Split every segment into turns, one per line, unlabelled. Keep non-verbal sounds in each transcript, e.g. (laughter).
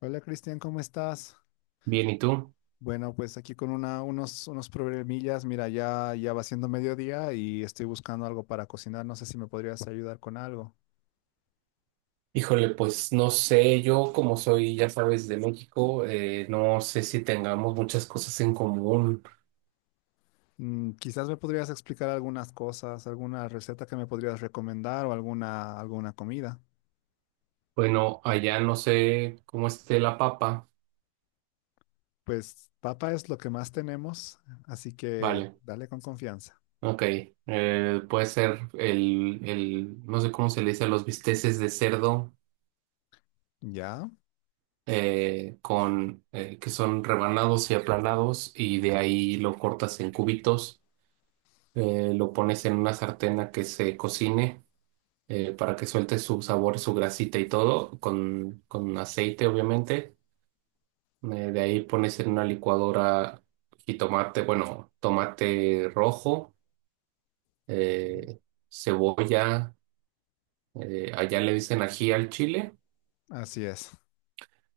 Hola Cristian, ¿cómo estás?
Bien, ¿y tú?
Bueno, pues aquí con unos problemillas. Mira, ya va siendo mediodía y estoy buscando algo para cocinar. No sé si me podrías ayudar con algo.
Híjole, pues no sé, yo como soy, ya sabes, de México, no sé si tengamos muchas cosas en común.
Mm, quizás me podrías explicar algunas cosas, alguna receta que me podrías recomendar o alguna comida.
Bueno, allá no sé cómo esté la papa.
Pues papa es lo que más tenemos, así que
Vale,
dale con confianza.
ok. Puede ser no sé cómo se le dice a los bisteces de cerdo,
¿Ya?
con, que son rebanados y aplanados, y de ahí lo cortas en cubitos, lo pones en una sartén a que se cocine. Para que suelte su sabor, su grasita y todo, con aceite, obviamente. De ahí pones en una licuadora jitomate, bueno, tomate rojo, eh, cebolla, allá le dicen ají al chile,
Así es.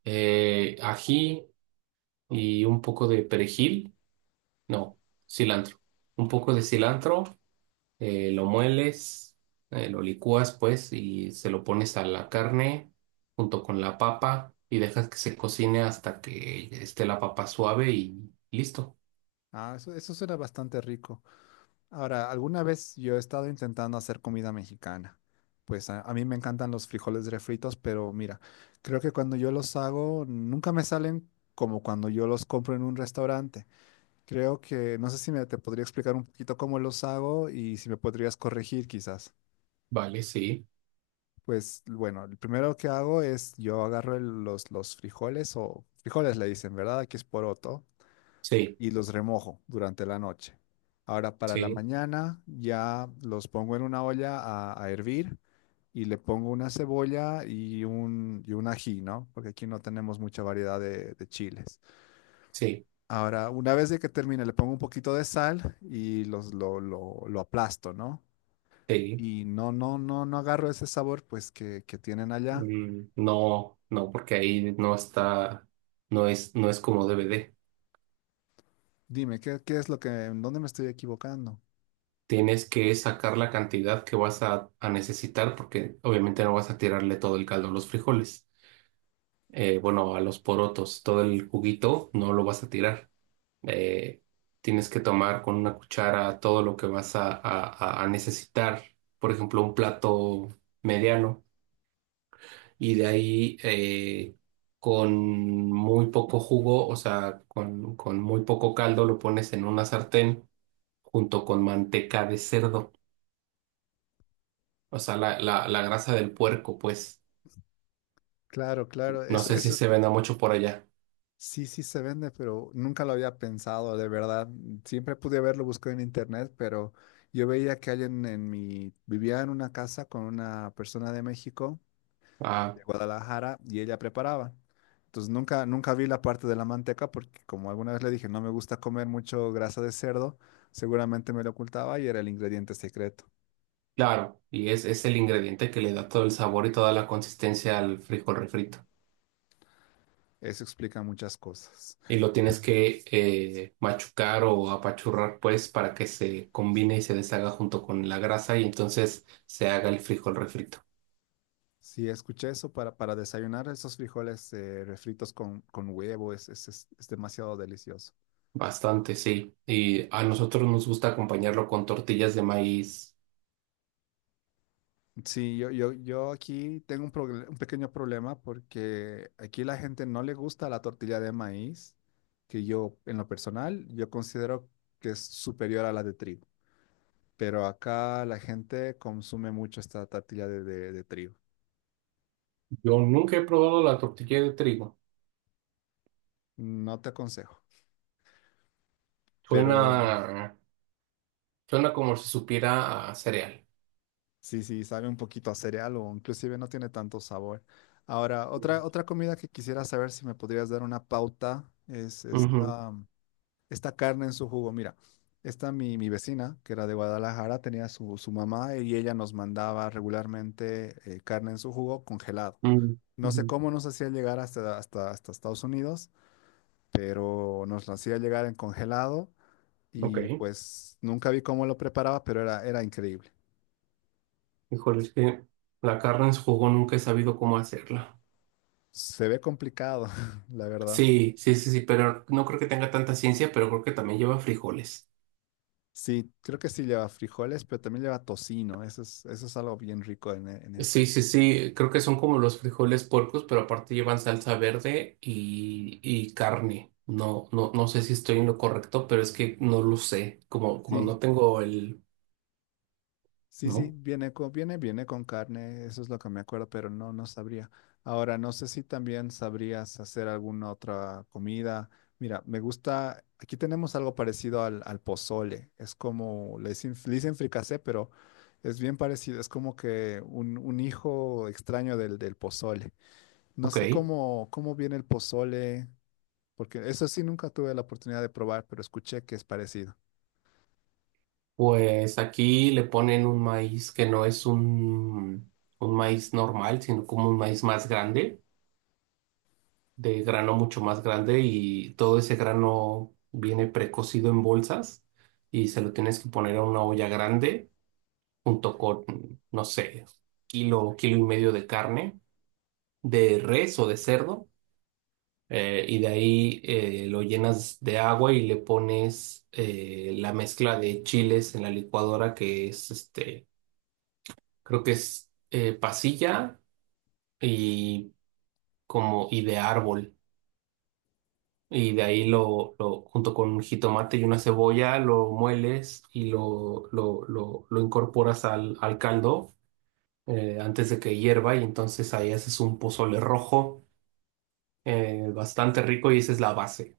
ají y un poco de perejil, no, cilantro, un poco de cilantro lo mueles, lo licúas pues y se lo pones a la carne junto con la papa y dejas que se cocine hasta que esté la papa suave y listo.
Ah, eso suena bastante rico. Ahora, alguna vez yo he estado intentando hacer comida mexicana. Pues a mí me encantan los frijoles refritos, pero mira, creo que cuando yo los hago nunca me salen como cuando yo los compro en un restaurante. Creo que, no sé si me te podría explicar un poquito cómo los hago y si me podrías corregir quizás.
Vale, sí,
Pues bueno, el primero que hago es yo agarro los frijoles o frijoles le dicen, ¿verdad? Aquí es poroto.
sí,
Y los remojo durante la noche. Ahora para la
sí,
mañana ya los pongo en una olla a hervir y le pongo una cebolla y y un ají, ¿no? Porque aquí no tenemos mucha variedad de chiles.
sí,
Ahora, una vez de que termine, le pongo un poquito de sal y lo aplasto, ¿no?
sí.
Y no, no, no, no agarro ese sabor pues que tienen allá.
Mm, no, no, porque ahí no está, no es como DVD.
Dime, ¿qué es lo que, en dónde me estoy equivocando?
Tienes que sacar la cantidad que vas a necesitar porque obviamente no vas a tirarle todo el caldo a los frijoles. Bueno, a los porotos, todo el juguito no lo vas a tirar. eh, Tienes que tomar con una cuchara todo lo que vas a, a necesitar, por ejemplo, un plato mediano, y de ahí con muy poco jugo, o sea, con muy poco caldo, lo pones en una sartén junto con manteca de cerdo, o sea, la grasa del puerco, pues,
Claro, claro,
no
eso,
sé si
eso.
se venda mucho por allá.
Sí, sí se vende, pero nunca lo había pensado, de verdad. Siempre pude haberlo buscado en internet, pero yo veía que alguien en mi... Vivía en una casa con una persona de México,
Ah,
de Guadalajara, y ella preparaba. Entonces nunca vi la parte de la manteca porque como alguna vez le dije, no me gusta comer mucho grasa de cerdo, seguramente me lo ocultaba y era el ingrediente secreto.
claro, y es el ingrediente que le da todo el sabor y toda la consistencia al frijol refrito.
Eso explica muchas cosas.
Y lo tienes que machucar o apachurrar, pues, para que se combine y se deshaga junto con la grasa y entonces se haga el frijol refrito.
Sí, escuché eso para desayunar esos frijoles refritos con huevo, es demasiado delicioso.
Bastante, sí. Y a nosotros nos gusta acompañarlo con tortillas de maíz.
Sí, yo aquí tengo un, un pequeño problema porque aquí la gente no le gusta la tortilla de maíz, que yo en lo personal yo considero que es superior a la de trigo, pero acá la gente consume mucho esta tortilla de trigo.
Yo nunca he probado la tortilla de trigo.
No te aconsejo, pero
Suena, suena como si supiera a cereal.
sí, sí, sabe un poquito a cereal o inclusive no tiene tanto sabor. Ahora,
Mm.
otra comida que quisiera saber si me podrías dar una pauta es
Ujú,
esta... esta carne en su jugo. Mira, esta mi vecina, que era de Guadalajara, tenía su mamá y ella nos mandaba regularmente carne en su jugo congelado.
mm,
No sé
ujú.
cómo nos hacía llegar hasta Estados Unidos, pero nos lo hacía llegar en congelado
Ok.
y pues nunca vi cómo lo preparaba, pero era increíble.
Híjole, es que la carne en su jugo nunca he sabido cómo hacerla.
Se ve complicado, (laughs) la verdad.
Sí, sí, sí, sí, pero no creo que tenga tanta ciencia, pero creo que también lleva frijoles.
Sí, creo que sí lleva frijoles, pero también lleva tocino. Eso es algo bien rico en, en
Sí,
eso.
sí, sí, creo que son como los frijoles puercos, pero aparte llevan salsa verde y carne. No, no, no sé si estoy en lo correcto, pero es que no lo sé. Como, como
Sí,
no tengo el,
sí, sí,
¿no?
viene con, viene con carne, eso es lo que me acuerdo, pero no, no sabría. Ahora, no sé si también sabrías hacer alguna otra comida. Mira, me gusta, aquí tenemos algo parecido al pozole, es como, le dicen fricasé, pero es bien parecido, es como que un hijo extraño del pozole. No sé
Ok.
cómo viene el pozole, porque eso sí nunca tuve la oportunidad de probar, pero escuché que es parecido.
Pues aquí le ponen un maíz que no es un maíz normal, sino como un maíz más grande. De grano mucho más grande y todo ese grano viene precocido en bolsas y se lo tienes que poner a una olla grande junto con, no sé, kilo y medio de carne, de res o de cerdo. Y de ahí lo llenas de agua y le pones la mezcla de chiles en la licuadora que es este, creo que es pasilla y como y de árbol. Y de ahí
Mm.
lo junto con un jitomate y una cebolla, lo mueles y lo incorporas al caldo antes de que hierva. Y entonces ahí haces un pozole rojo bastante rico y esa es la base,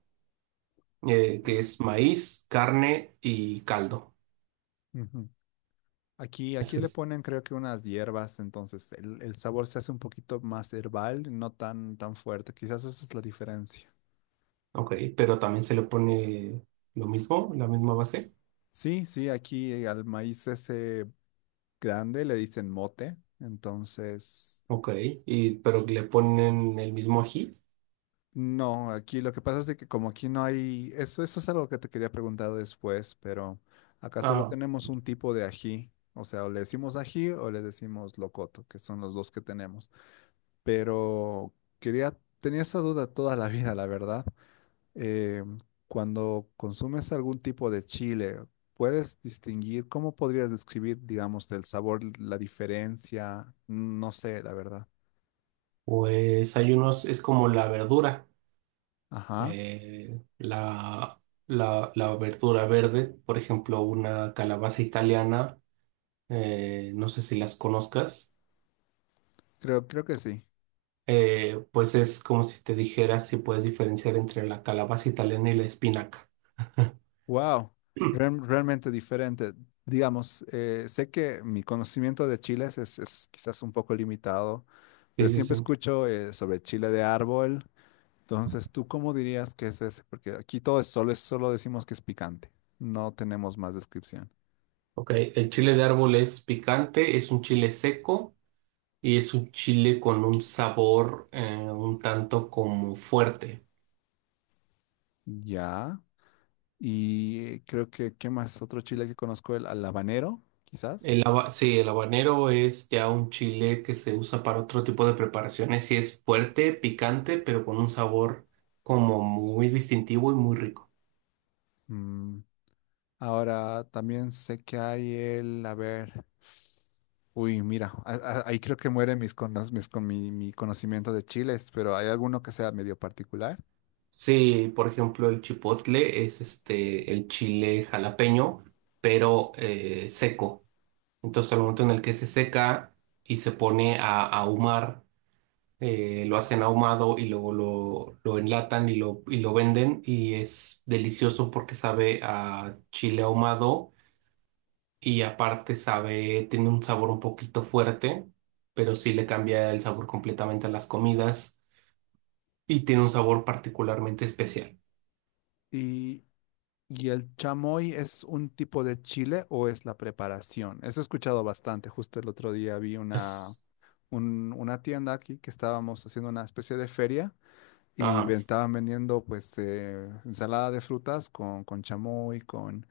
que es maíz, carne y caldo.
Ujú. Aquí, aquí
Eso
le
es,
ponen creo que unas hierbas, entonces el sabor se hace un poquito más herbal, no tan fuerte. Quizás esa es la diferencia.
ok, pero también se le pone lo mismo, la misma base.
Sí, sí, aquí al maíz ese grande le dicen mote, entonces
Ok, y, pero le ponen el mismo ají.
no, aquí lo que pasa es de que como aquí no hay, eso es algo que te quería preguntar después, pero acá solo
Ah,
tenemos un tipo de ají, o sea, o le decimos ají o le decimos locoto, que son los dos que tenemos, pero quería, tenía esa duda toda la vida, la verdad. eh, Cuando consumes algún tipo de chile, ¿puedes distinguir cómo podrías describir, digamos, el sabor, la diferencia? No sé, la verdad.
pues hay unos, es como la verdura.
Ajá,
La, la verdura verde, por ejemplo, una calabaza italiana, no sé si las conozcas,
creo que sí.
pues es como si te dijera si puedes diferenciar entre la calabaza italiana y la espinaca. (clears throat)
Wow, realmente diferente. Digamos, sé que mi conocimiento de chiles es quizás un poco limitado,
Sí,
pero
sí,
siempre
sí.
escucho sobre chile de árbol. Entonces, ¿tú cómo dirías que es ese? Porque aquí todo es solo decimos que es picante. No tenemos más descripción.
Ok, el chile de árbol es picante, es un chile seco y es un chile con un sabor un tanto como fuerte.
Ya. Y creo que, ¿qué más? Otro chile que conozco, el al habanero,
El
quizás.
haba- sí, el habanero es ya un chile que se usa para otro tipo de preparaciones y es fuerte, picante, pero con un sabor como muy distintivo y muy rico.
Mm. Ahora también sé que hay el, a ver, uy, mira, ahí creo que muere mis, cono- mis con mi, mi conocimiento de chiles, pero hay alguno que sea medio particular.
Sí, por ejemplo, el chipotle es este el chile jalapeño, pero seco. Entonces, al momento en el que se seca y se pone a ahumar, lo hacen ahumado y luego lo enlatan y lo venden y es delicioso porque sabe a chile ahumado y aparte sabe, tiene un sabor un poquito fuerte, pero sí le cambia el sabor completamente a las comidas y tiene un sabor particularmente especial.
Y, y el chamoy es un tipo de chile o es la preparación. Eso he escuchado bastante. Justo el otro día vi una,
Es,
una tienda aquí que estábamos haciendo una especie de feria. Y
ajá,
estaban vendiendo pues ensalada de frutas con chamoy,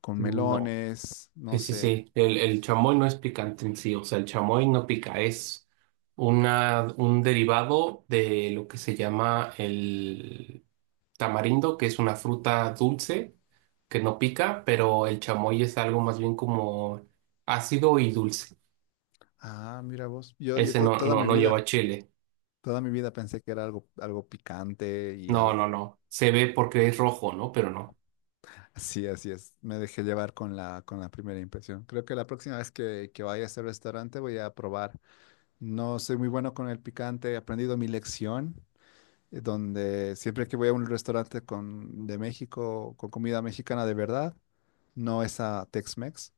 con
no,
melones, no
sí, sí,
sé.
sí, el chamoy no es picante en sí, o sea, el chamoy no pica, es una, un derivado de lo que se llama el tamarindo, que es una fruta dulce que no pica, pero el chamoy es algo más bien como ácido y dulce.
Ah, mira vos. Yo,
Ese no, no, no lleva chile.
toda mi vida pensé que era algo, algo picante y
No,
algo.
no,
(laughs)
no. Se ve porque es rojo, ¿no? Pero no.
Sí, así es. Me dejé llevar con la primera impresión. Creo que la próxima vez que vaya a ese restaurante voy a probar. No soy muy bueno con el picante, he aprendido mi lección, donde siempre que voy a un restaurante con, de México, con comida mexicana de verdad. No es a Tex-Mex.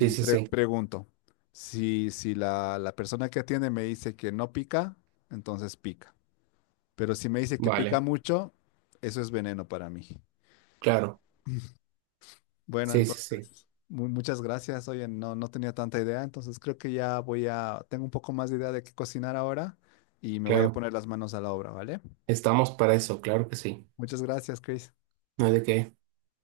Sí, sí, sí.
pregunto, si, la persona que atiende me dice que no pica, entonces pica. Pero si me dice que pica
Vale,
mucho, eso es veneno para mí.
claro.
Bueno,
Sí, sí, sí.
entonces, muchas gracias. Oye, no, no tenía tanta idea, entonces creo que ya voy a, tengo un poco más de idea de qué cocinar ahora y me voy a
Claro.
poner las manos a la obra, ¿vale?
Estamos para eso, claro que sí.
Muchas gracias, Chris.
No hay de qué.